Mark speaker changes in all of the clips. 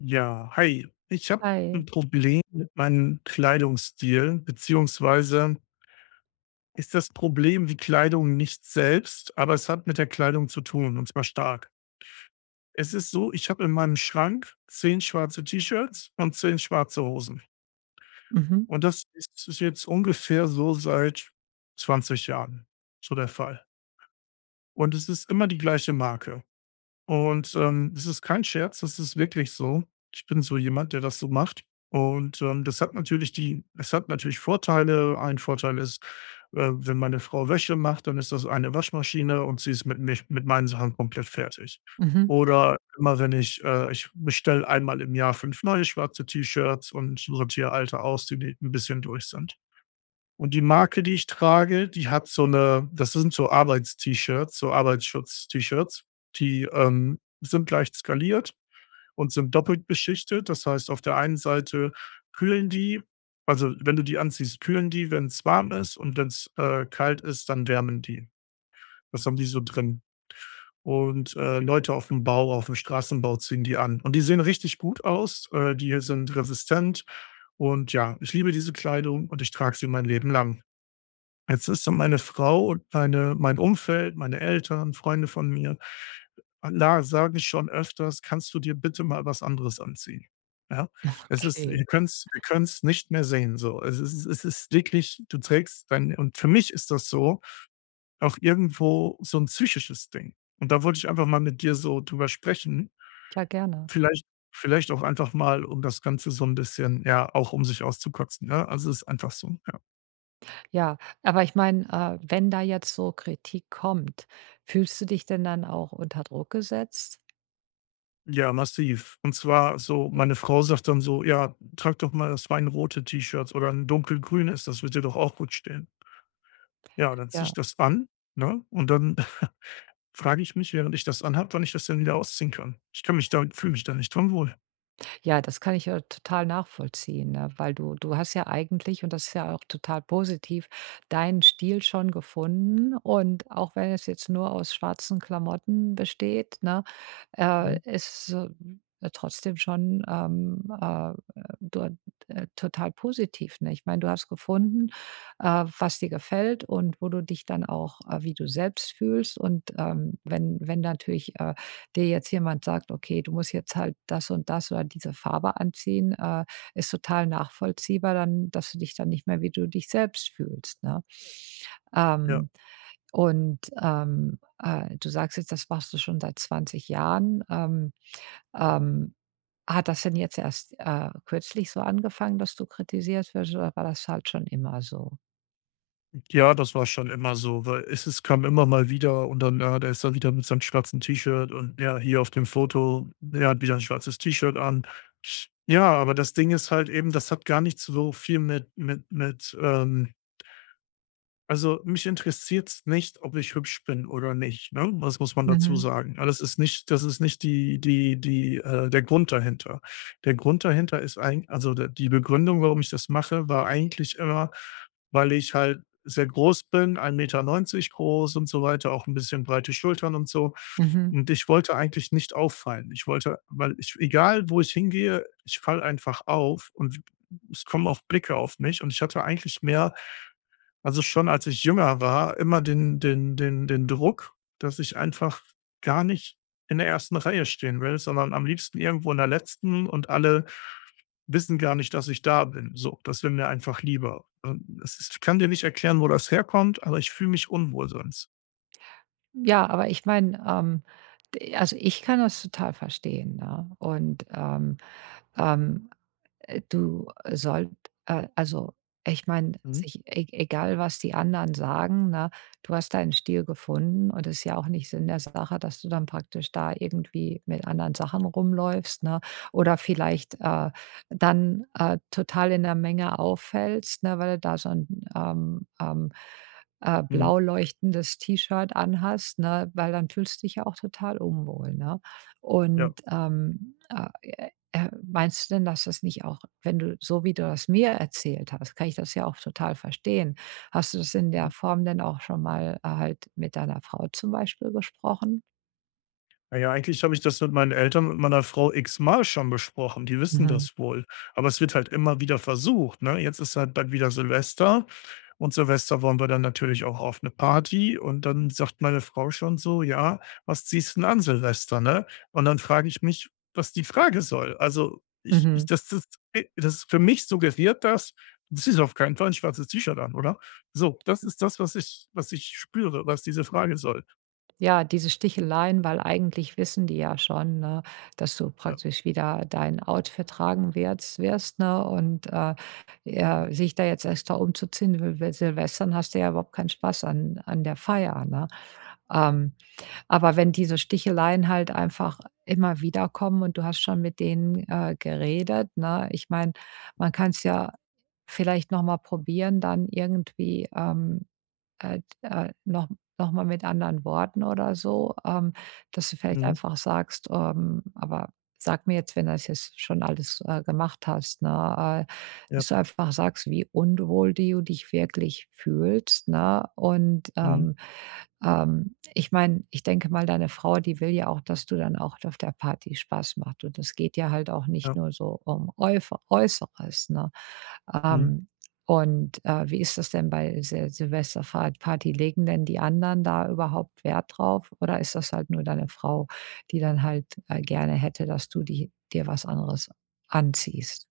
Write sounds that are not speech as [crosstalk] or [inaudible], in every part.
Speaker 1: Ja, hi. Ich habe
Speaker 2: Ei.
Speaker 1: ein Problem mit meinem Kleidungsstil, beziehungsweise ist das Problem die Kleidung nicht selbst, aber es hat mit der Kleidung zu tun, und zwar stark. Es ist so, ich habe in meinem Schrank 10 schwarze T-Shirts und 10 schwarze Hosen.
Speaker 2: Mhm,
Speaker 1: Und das ist jetzt ungefähr so seit 20 Jahren so der Fall. Und es ist immer die gleiche Marke. Und, das ist kein Scherz, das ist wirklich so. Ich bin so jemand, der das so macht. Und, das hat natürlich die es hat natürlich Vorteile. Ein Vorteil ist, wenn meine Frau Wäsche macht, dann ist das eine Waschmaschine und sie ist mit meinen Sachen komplett fertig.
Speaker 2: mhm.
Speaker 1: Oder immer wenn ich ich bestelle einmal im Jahr 5 neue schwarze T-Shirts und sortiere alte aus, die ein bisschen durch sind. Und die Marke, die ich trage, die hat so eine. Das sind so Arbeits-T-Shirts, so Arbeitsschutz-T-Shirts. Die, sind leicht skaliert und sind doppelt beschichtet. Das heißt, auf der einen Seite kühlen die also, wenn du die anziehst, kühlen die, wenn es warm ist und wenn's, kalt ist, dann wärmen die. Das haben die so drin. Und, Leute auf dem Straßenbau ziehen die an. Und die sehen richtig gut aus. Die sind resistent und ja, ich liebe diese Kleidung und ich trage sie mein Leben lang. Jetzt ist so meine Frau und mein Umfeld, meine Eltern, Freunde von mir, la sagen schon öfters: „Kannst du dir bitte mal was anderes anziehen?" Ja?
Speaker 2: [laughs]
Speaker 1: Es ist
Speaker 2: Okay,
Speaker 1: ihr könnt's wir können's nicht mehr sehen so. Es ist wirklich, du trägst dein und für mich ist das so auch irgendwo so ein psychisches Ding. Und da wollte ich einfach mal mit dir so drüber sprechen.
Speaker 2: ja gerne.
Speaker 1: Vielleicht vielleicht auch einfach mal, um das Ganze so ein bisschen ja, auch um sich auszukotzen, ne? Also, es ist einfach so, ja.
Speaker 2: Ja, aber ich meine, wenn da jetzt so Kritik kommt, fühlst du dich denn dann auch unter Druck gesetzt?
Speaker 1: Ja, massiv. Und zwar so, meine Frau sagt dann so: „Ja, trag doch mal das weinrote T-Shirt oder ein dunkelgrünes, das wird dir doch auch gut stehen." Ja, dann ziehe ich
Speaker 2: Ja,
Speaker 1: das an, ne? Und dann [laughs] frage ich mich, während ich das anhab, wann ich das denn wieder ausziehen kann. Ich kann mich da fühle mich da nicht drin wohl.
Speaker 2: ja, das kann ich ja total nachvollziehen, ne? Weil du hast ja eigentlich, und das ist ja auch total positiv, deinen Stil schon gefunden, und auch wenn es jetzt nur aus schwarzen Klamotten besteht, ne? äh,
Speaker 1: Mhm,
Speaker 2: ist, äh, äh, trotzdem schon, dort, total positiv, ne? Ich meine, du hast gefunden, was dir gefällt und wo du dich dann auch wie du selbst fühlst. Und, wenn natürlich, dir jetzt jemand sagt: „Okay, du musst jetzt halt das und das oder diese Farbe anziehen“, ist total nachvollziehbar dann, dass du dich dann nicht mehr wie du dich selbst fühlst, ne?
Speaker 1: ja.
Speaker 2: Ähm und, du sagst jetzt, das machst du schon seit 20 Jahren. Ähm, Hat das denn jetzt erst, kürzlich so angefangen, dass du kritisiert wirst, oder war das halt schon immer so?
Speaker 1: Ja, das war schon immer so, weil es kam immer mal wieder und dann, ja, der ist dann wieder mit seinem schwarzen T-Shirt und ja, hier auf dem Foto, der hat wieder ein schwarzes T-Shirt an. Ja, aber das Ding ist halt eben, das hat gar nicht so viel mit, also, mich interessiert's nicht, ob ich hübsch bin oder nicht, ne? Das muss man dazu
Speaker 2: Mhm,
Speaker 1: sagen. Aber das ist nicht die die die der Grund dahinter. Der Grund dahinter ist eigentlich, also, d die Begründung, warum ich das mache, war eigentlich immer, weil ich halt sehr groß bin, 1,90 Meter groß und so weiter, auch ein bisschen breite Schultern und so.
Speaker 2: mhm.
Speaker 1: Und ich wollte eigentlich nicht auffallen. Ich wollte weil ich egal wo ich hingehe, ich falle einfach auf und es kommen auch Blicke auf mich und ich hatte eigentlich mehr also, schon als ich jünger war, immer den Druck, dass ich einfach gar nicht in der ersten Reihe stehen will, sondern am liebsten irgendwo in der letzten und alle wissen gar nicht, dass ich da bin. So, das wäre mir einfach lieber. Es ist Ich kann dir nicht erklären, wo das herkommt, aber ich fühle mich unwohl sonst.
Speaker 2: Ja, aber ich meine, d also, ich kann das total verstehen, ne? Und, ähm du sollt also, ich meine,
Speaker 1: Mhm.
Speaker 2: sich e egal, was die anderen sagen, ne? Du hast deinen Stil gefunden und es ist ja auch nicht Sinn der Sache, dass du dann praktisch da irgendwie mit anderen Sachen rumläufst, ne? Oder vielleicht, dann, total in der Menge auffällst, ne, weil du da so ein ähm, ähm,
Speaker 1: Mhm.
Speaker 2: blau leuchtendes T-Shirt anhast, ne, weil dann fühlst du dich ja auch total unwohl, ne?
Speaker 1: Ja.
Speaker 2: Und, meinst du denn, dass das nicht auch wenn du, so wie du das mir erzählt hast, kann ich das ja auch total verstehen. Hast du das in der
Speaker 1: Mhm.
Speaker 2: Form denn auch schon mal, halt mit deiner Frau zum Beispiel besprochen?
Speaker 1: Na ja, eigentlich habe ich das mit meinen Eltern und meiner Frau x-mal schon besprochen. Die wissen
Speaker 2: Mhm,
Speaker 1: das wohl. Aber es wird halt immer wieder versucht, ne? Jetzt ist halt bald wieder Silvester und Silvester wollen wir dann natürlich auch auf eine Party und dann sagt meine Frau schon so: „Ja, was ziehst 'n an Silvester, ne?" Und dann frage ich mich, was die Frage soll. Also, ich
Speaker 2: mhm.
Speaker 1: das ist für mich suggeriert dass das: „Du ziehst auf keinen Fall ein schwarzes T-Shirt an, oder?" So, das ist das, was ich spüre, was diese Frage soll.
Speaker 2: Ja, diese Sticheleien, weil eigentlich wissen die ja schon, ne, dass du
Speaker 1: Ja,
Speaker 2: praktisch wieder dein Outfit tragen wirds wirst, ne, und,
Speaker 1: ja.
Speaker 2: ja, sich da jetzt extra umzuziehen, weil Silvestern hast du ja überhaupt keinen Spaß an der Feier, ne? Ähm Aber wenn diese Sticheleien halt einfach immer wieder kommen und du hast schon mit denen, geredet, ne? Ich meine, man kann es ja vielleicht noch mal probieren, dann irgendwie, noch mal mit anderen Worten oder so, dass du vielleicht
Speaker 1: Mhm.
Speaker 2: einfach sagst, aber sag mir jetzt, wenn du das jetzt schon alles, gemacht hast, ne,
Speaker 1: Ja.
Speaker 2: dass du einfach sagst, wie unwohl du dich wirklich fühlst, ne? Und,
Speaker 1: Mhm.
Speaker 2: ich meine, ich denke mal, deine Frau, die will ja auch, dass du dann auch auf der Party Spaß macht, und es geht ja halt auch nicht
Speaker 1: Ja,
Speaker 2: nur so um Äufe Äußeres, ne?
Speaker 1: mhm.
Speaker 2: Ähm, Wie ist das denn bei Silvesterfahrt? Legen denn die anderen da überhaupt Wert drauf, oder ist das halt nur deine Frau, die dann halt, gerne hätte, dass du die dir was anderes anziehst?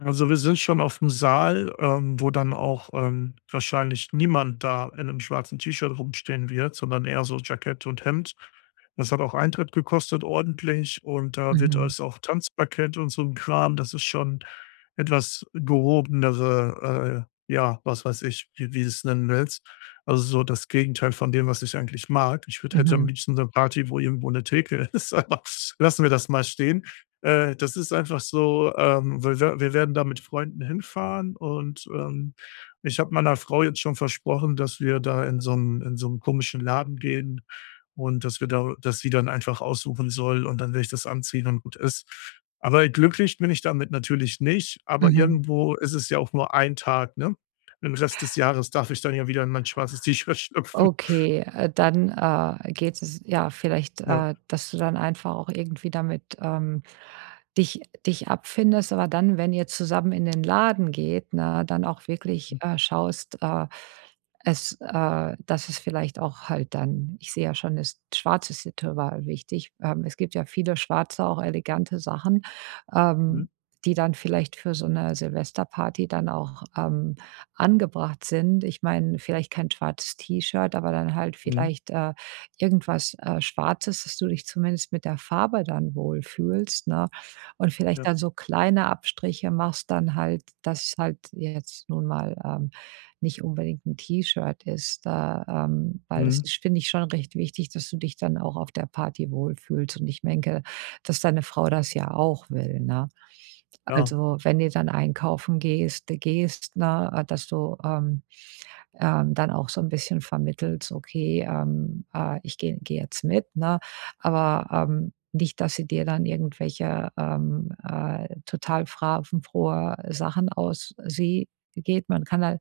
Speaker 1: Also, wir sind schon auf dem Saal, wo dann auch, wahrscheinlich niemand da in einem schwarzen T-Shirt rumstehen wird, sondern eher so Jackett und Hemd. Das hat auch Eintritt gekostet ordentlich und da wird
Speaker 2: Mhm,
Speaker 1: es auch Tanzparkett und so ein Kram. Das ist schon etwas gehobenere, ja, was weiß ich, wie du's nennen willst. Also, so das Gegenteil von dem, was ich eigentlich mag. Ich würde hätte am
Speaker 2: mhm,
Speaker 1: liebsten eine Party, wo irgendwo eine Theke [laughs] ist, aber lassen wir das mal stehen. Das ist einfach so, wir werden da mit Freunden hinfahren und, ich habe meiner Frau jetzt schon versprochen, dass wir da in so 'n komischen Laden gehen und dass wir da dass sie dann einfach aussuchen soll und dann werde ich das anziehen und gut ist. Aber glücklich bin ich damit natürlich nicht, aber
Speaker 2: mhm.
Speaker 1: irgendwo ist es ja auch nur ein Tag, ne? Den Rest des Jahres darf ich dann ja wieder in mein schwarzes T-Shirt [laughs] schlüpfen.
Speaker 2: Okay, dann, geht es ja, vielleicht,
Speaker 1: Ja.
Speaker 2: dass du dann einfach auch irgendwie damit, dich dich abfindest, aber dann, wenn ihr zusammen in den Laden geht, ne, dann auch wirklich,
Speaker 1: Mhm.
Speaker 2: schaust, es dass es vielleicht auch halt dann ich sehe ja schon, ist schwarzes total wichtig. Es gibt ja viele schwarze, auch elegante Sachen,
Speaker 1: Mhm.
Speaker 2: ähm, die dann vielleicht für so eine Silvesterparty dann auch, angebracht sind. Ich meine, vielleicht kein schwarzes T-Shirt, aber dann halt
Speaker 1: Mhm.
Speaker 2: vielleicht, irgendwas, Schwarzes, dass du dich zumindest mit der Farbe dann wohlfühlst, ne? Und vielleicht
Speaker 1: Ja.
Speaker 2: dann so kleine Abstriche machst dann halt, dass es halt jetzt nun mal, nicht unbedingt ein T-Shirt ist, da, weil das
Speaker 1: Mhm.
Speaker 2: ist, finde ich, schon recht wichtig, dass du dich dann auch auf der Party wohlfühlst, und ich denke, dass deine Frau das ja auch will, ne?
Speaker 1: Ja.
Speaker 2: Also, wenn du dann einkaufen gehst gehst, ne, dass du, dann auch so ein bisschen vermittelst: „Okay, ich gehe jetzt mit“, ne? Aber, nicht, dass sie dir dann irgendwelche, total farbenfrohe Sachen aus sie geht. Man kann da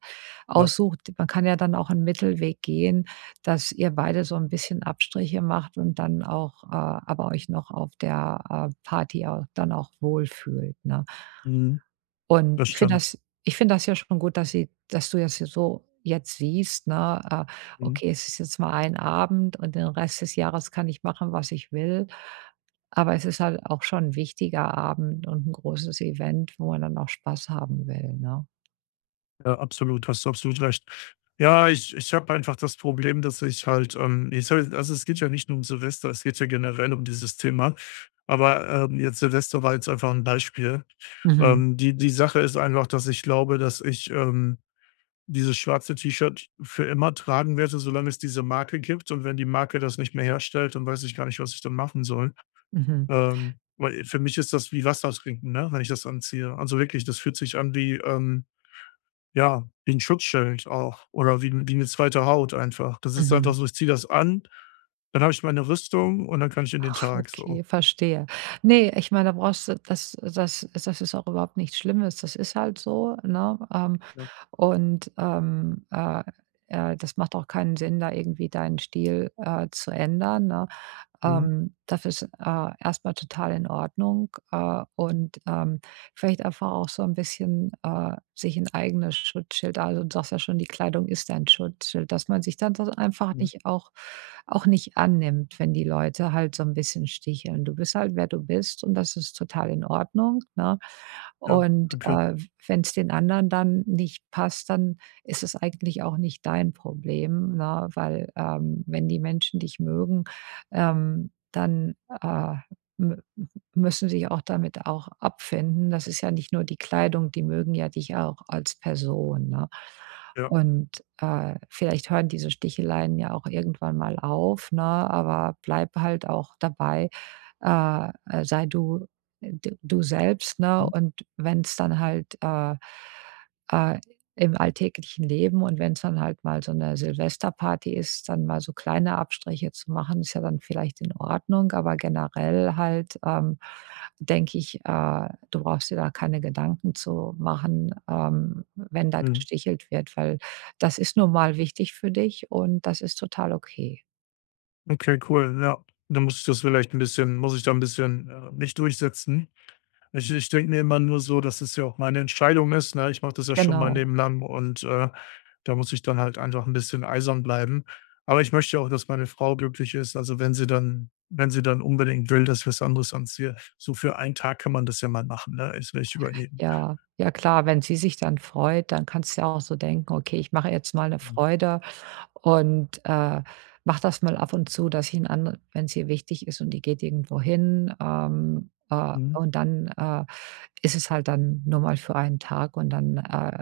Speaker 1: Ja.
Speaker 2: aussucht man kann ja dann auch einen Mittelweg gehen, dass ihr beide so ein bisschen Abstriche macht und dann auch, aber euch noch auf der, Party auch dann auch wohlfühlt, ne?
Speaker 1: Mhm.
Speaker 2: Und
Speaker 1: Das stimmt.
Speaker 2: ich finde das ja schon gut, dass du das hier so jetzt siehst, ne?
Speaker 1: Mhm.
Speaker 2: Okay, es ist jetzt mal ein Abend und den Rest des Jahres kann ich machen, was ich will. Aber es ist halt auch schon ein wichtiger Abend und ein großes Event, wo man dann auch Spaß haben will, ne?
Speaker 1: Ja, absolut, hast du absolut recht. Ja, ich habe einfach das Problem, dass ich halt, ich soll also, es geht ja nicht nur um Silvester, es geht ja generell um dieses Thema. Aber, jetzt Silvester war jetzt einfach ein Beispiel.
Speaker 2: Mhm,
Speaker 1: Die Sache ist einfach, dass ich glaube, dass ich, dieses schwarze T-Shirt für immer tragen werde, solange es diese Marke gibt. Und wenn die Marke das nicht mehr herstellt, dann weiß ich gar nicht, was ich dann machen soll.
Speaker 2: mhm,
Speaker 1: Weil für mich ist das wie Wasser trinken, ne, wenn ich das anziehe. Also, wirklich, das fühlt sich an wie, ja, wie 'n Schutzschild auch oder wie 'ne zweite Haut einfach. Das ist
Speaker 2: mhm.
Speaker 1: einfach so, ich ziehe das an, dann habe ich meine Rüstung und dann kann ich in den Tag so.
Speaker 2: Okay, verstehe. Ne, ich meine, da brauchst du das ist auch überhaupt nichts Schlimmes. Das ist halt so, ne?
Speaker 1: Ja.
Speaker 2: Und, ähm, äh, Das macht auch keinen Sinn, da irgendwie deinen Stil, zu ändern, ne?
Speaker 1: Mhm.
Speaker 2: Das ist, erst total in Ordnung, und, vielleicht einfach auch so ein bisschen, sich ein eigenes Schutzschild also, du sagst ja schon, die Kleidung ist ein Schutzschild, dass man sich dann das einfach
Speaker 1: Mhm.
Speaker 2: nicht auch auch nicht annimmt, wenn die Leute halt so ein bisschen sticheln. Du bist halt, wer du bist, und das ist total in Ordnung, ne?
Speaker 1: Ja.
Speaker 2: Und,
Speaker 1: Okay.
Speaker 2: wenn es den anderen dann nicht passt, dann ist es eigentlich auch nicht dein Problem, ne? Weil, wenn die Menschen dich mögen dann, äh, mü müssen sich auch damit auch abfinden. Das ist ja nicht nur die Kleidung, die mögen ja dich auch als Person, ne?
Speaker 1: Ja.
Speaker 2: Und, vielleicht hören diese Sticheleien ja auch irgendwann mal auf, ne, aber bleib halt auch dabei, sei du d du selbst, ne?
Speaker 1: Mhm.
Speaker 2: Und wenn es dann halt, äh im alltäglichen Leben, und wenn es dann halt mal so eine Silvesterparty ist, dann mal so kleine Abstriche zu machen, ist ja dann vielleicht in Ordnung, aber generell halt, denke ich, du brauchst dir da keine Gedanken zu machen, wenn da
Speaker 1: Mhm.
Speaker 2: gestichelt wird, weil das ist nun mal wichtig für dich und das ist total okay.
Speaker 1: Okay, cool, ja. Dann muss ich da 'n bisschen, mich durchsetzen. Ich denke mir immer nur so, dass es ja auch meine Entscheidung ist, ne? Ich mache das ja schon mein
Speaker 2: Genau.
Speaker 1: Leben lang und, da muss ich dann halt einfach ein bisschen eisern bleiben. Aber ich möchte auch, dass meine Frau glücklich ist. Also, wenn sie dann unbedingt will, dass ich was anderes anziehe, so für einen Tag kann man das ja mal machen, ne? Das will ich überleben.
Speaker 2: Ja, ja klar, wenn sie sich dann freut, dann kannst du ja auch so denken: „Okay, ich mache jetzt mal eine
Speaker 1: Mhm.
Speaker 2: Freude und, mache das mal ab und zu, dass ich 'n anderen“, wenn es ihr wichtig ist und die geht irgendwo hin,
Speaker 1: Mhm.
Speaker 2: und dann, ist es halt dann nur mal für einen Tag, und dann,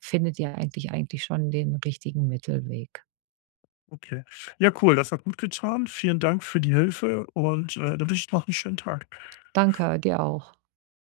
Speaker 2: findet ihr eigentlich schon den richtigen Mittelweg.
Speaker 1: Okay. Ja, cool, das hat gut getan. Vielen Dank für die Hilfe und, dann wünsche ich noch einen schönen Tag.
Speaker 2: Danke, dir auch.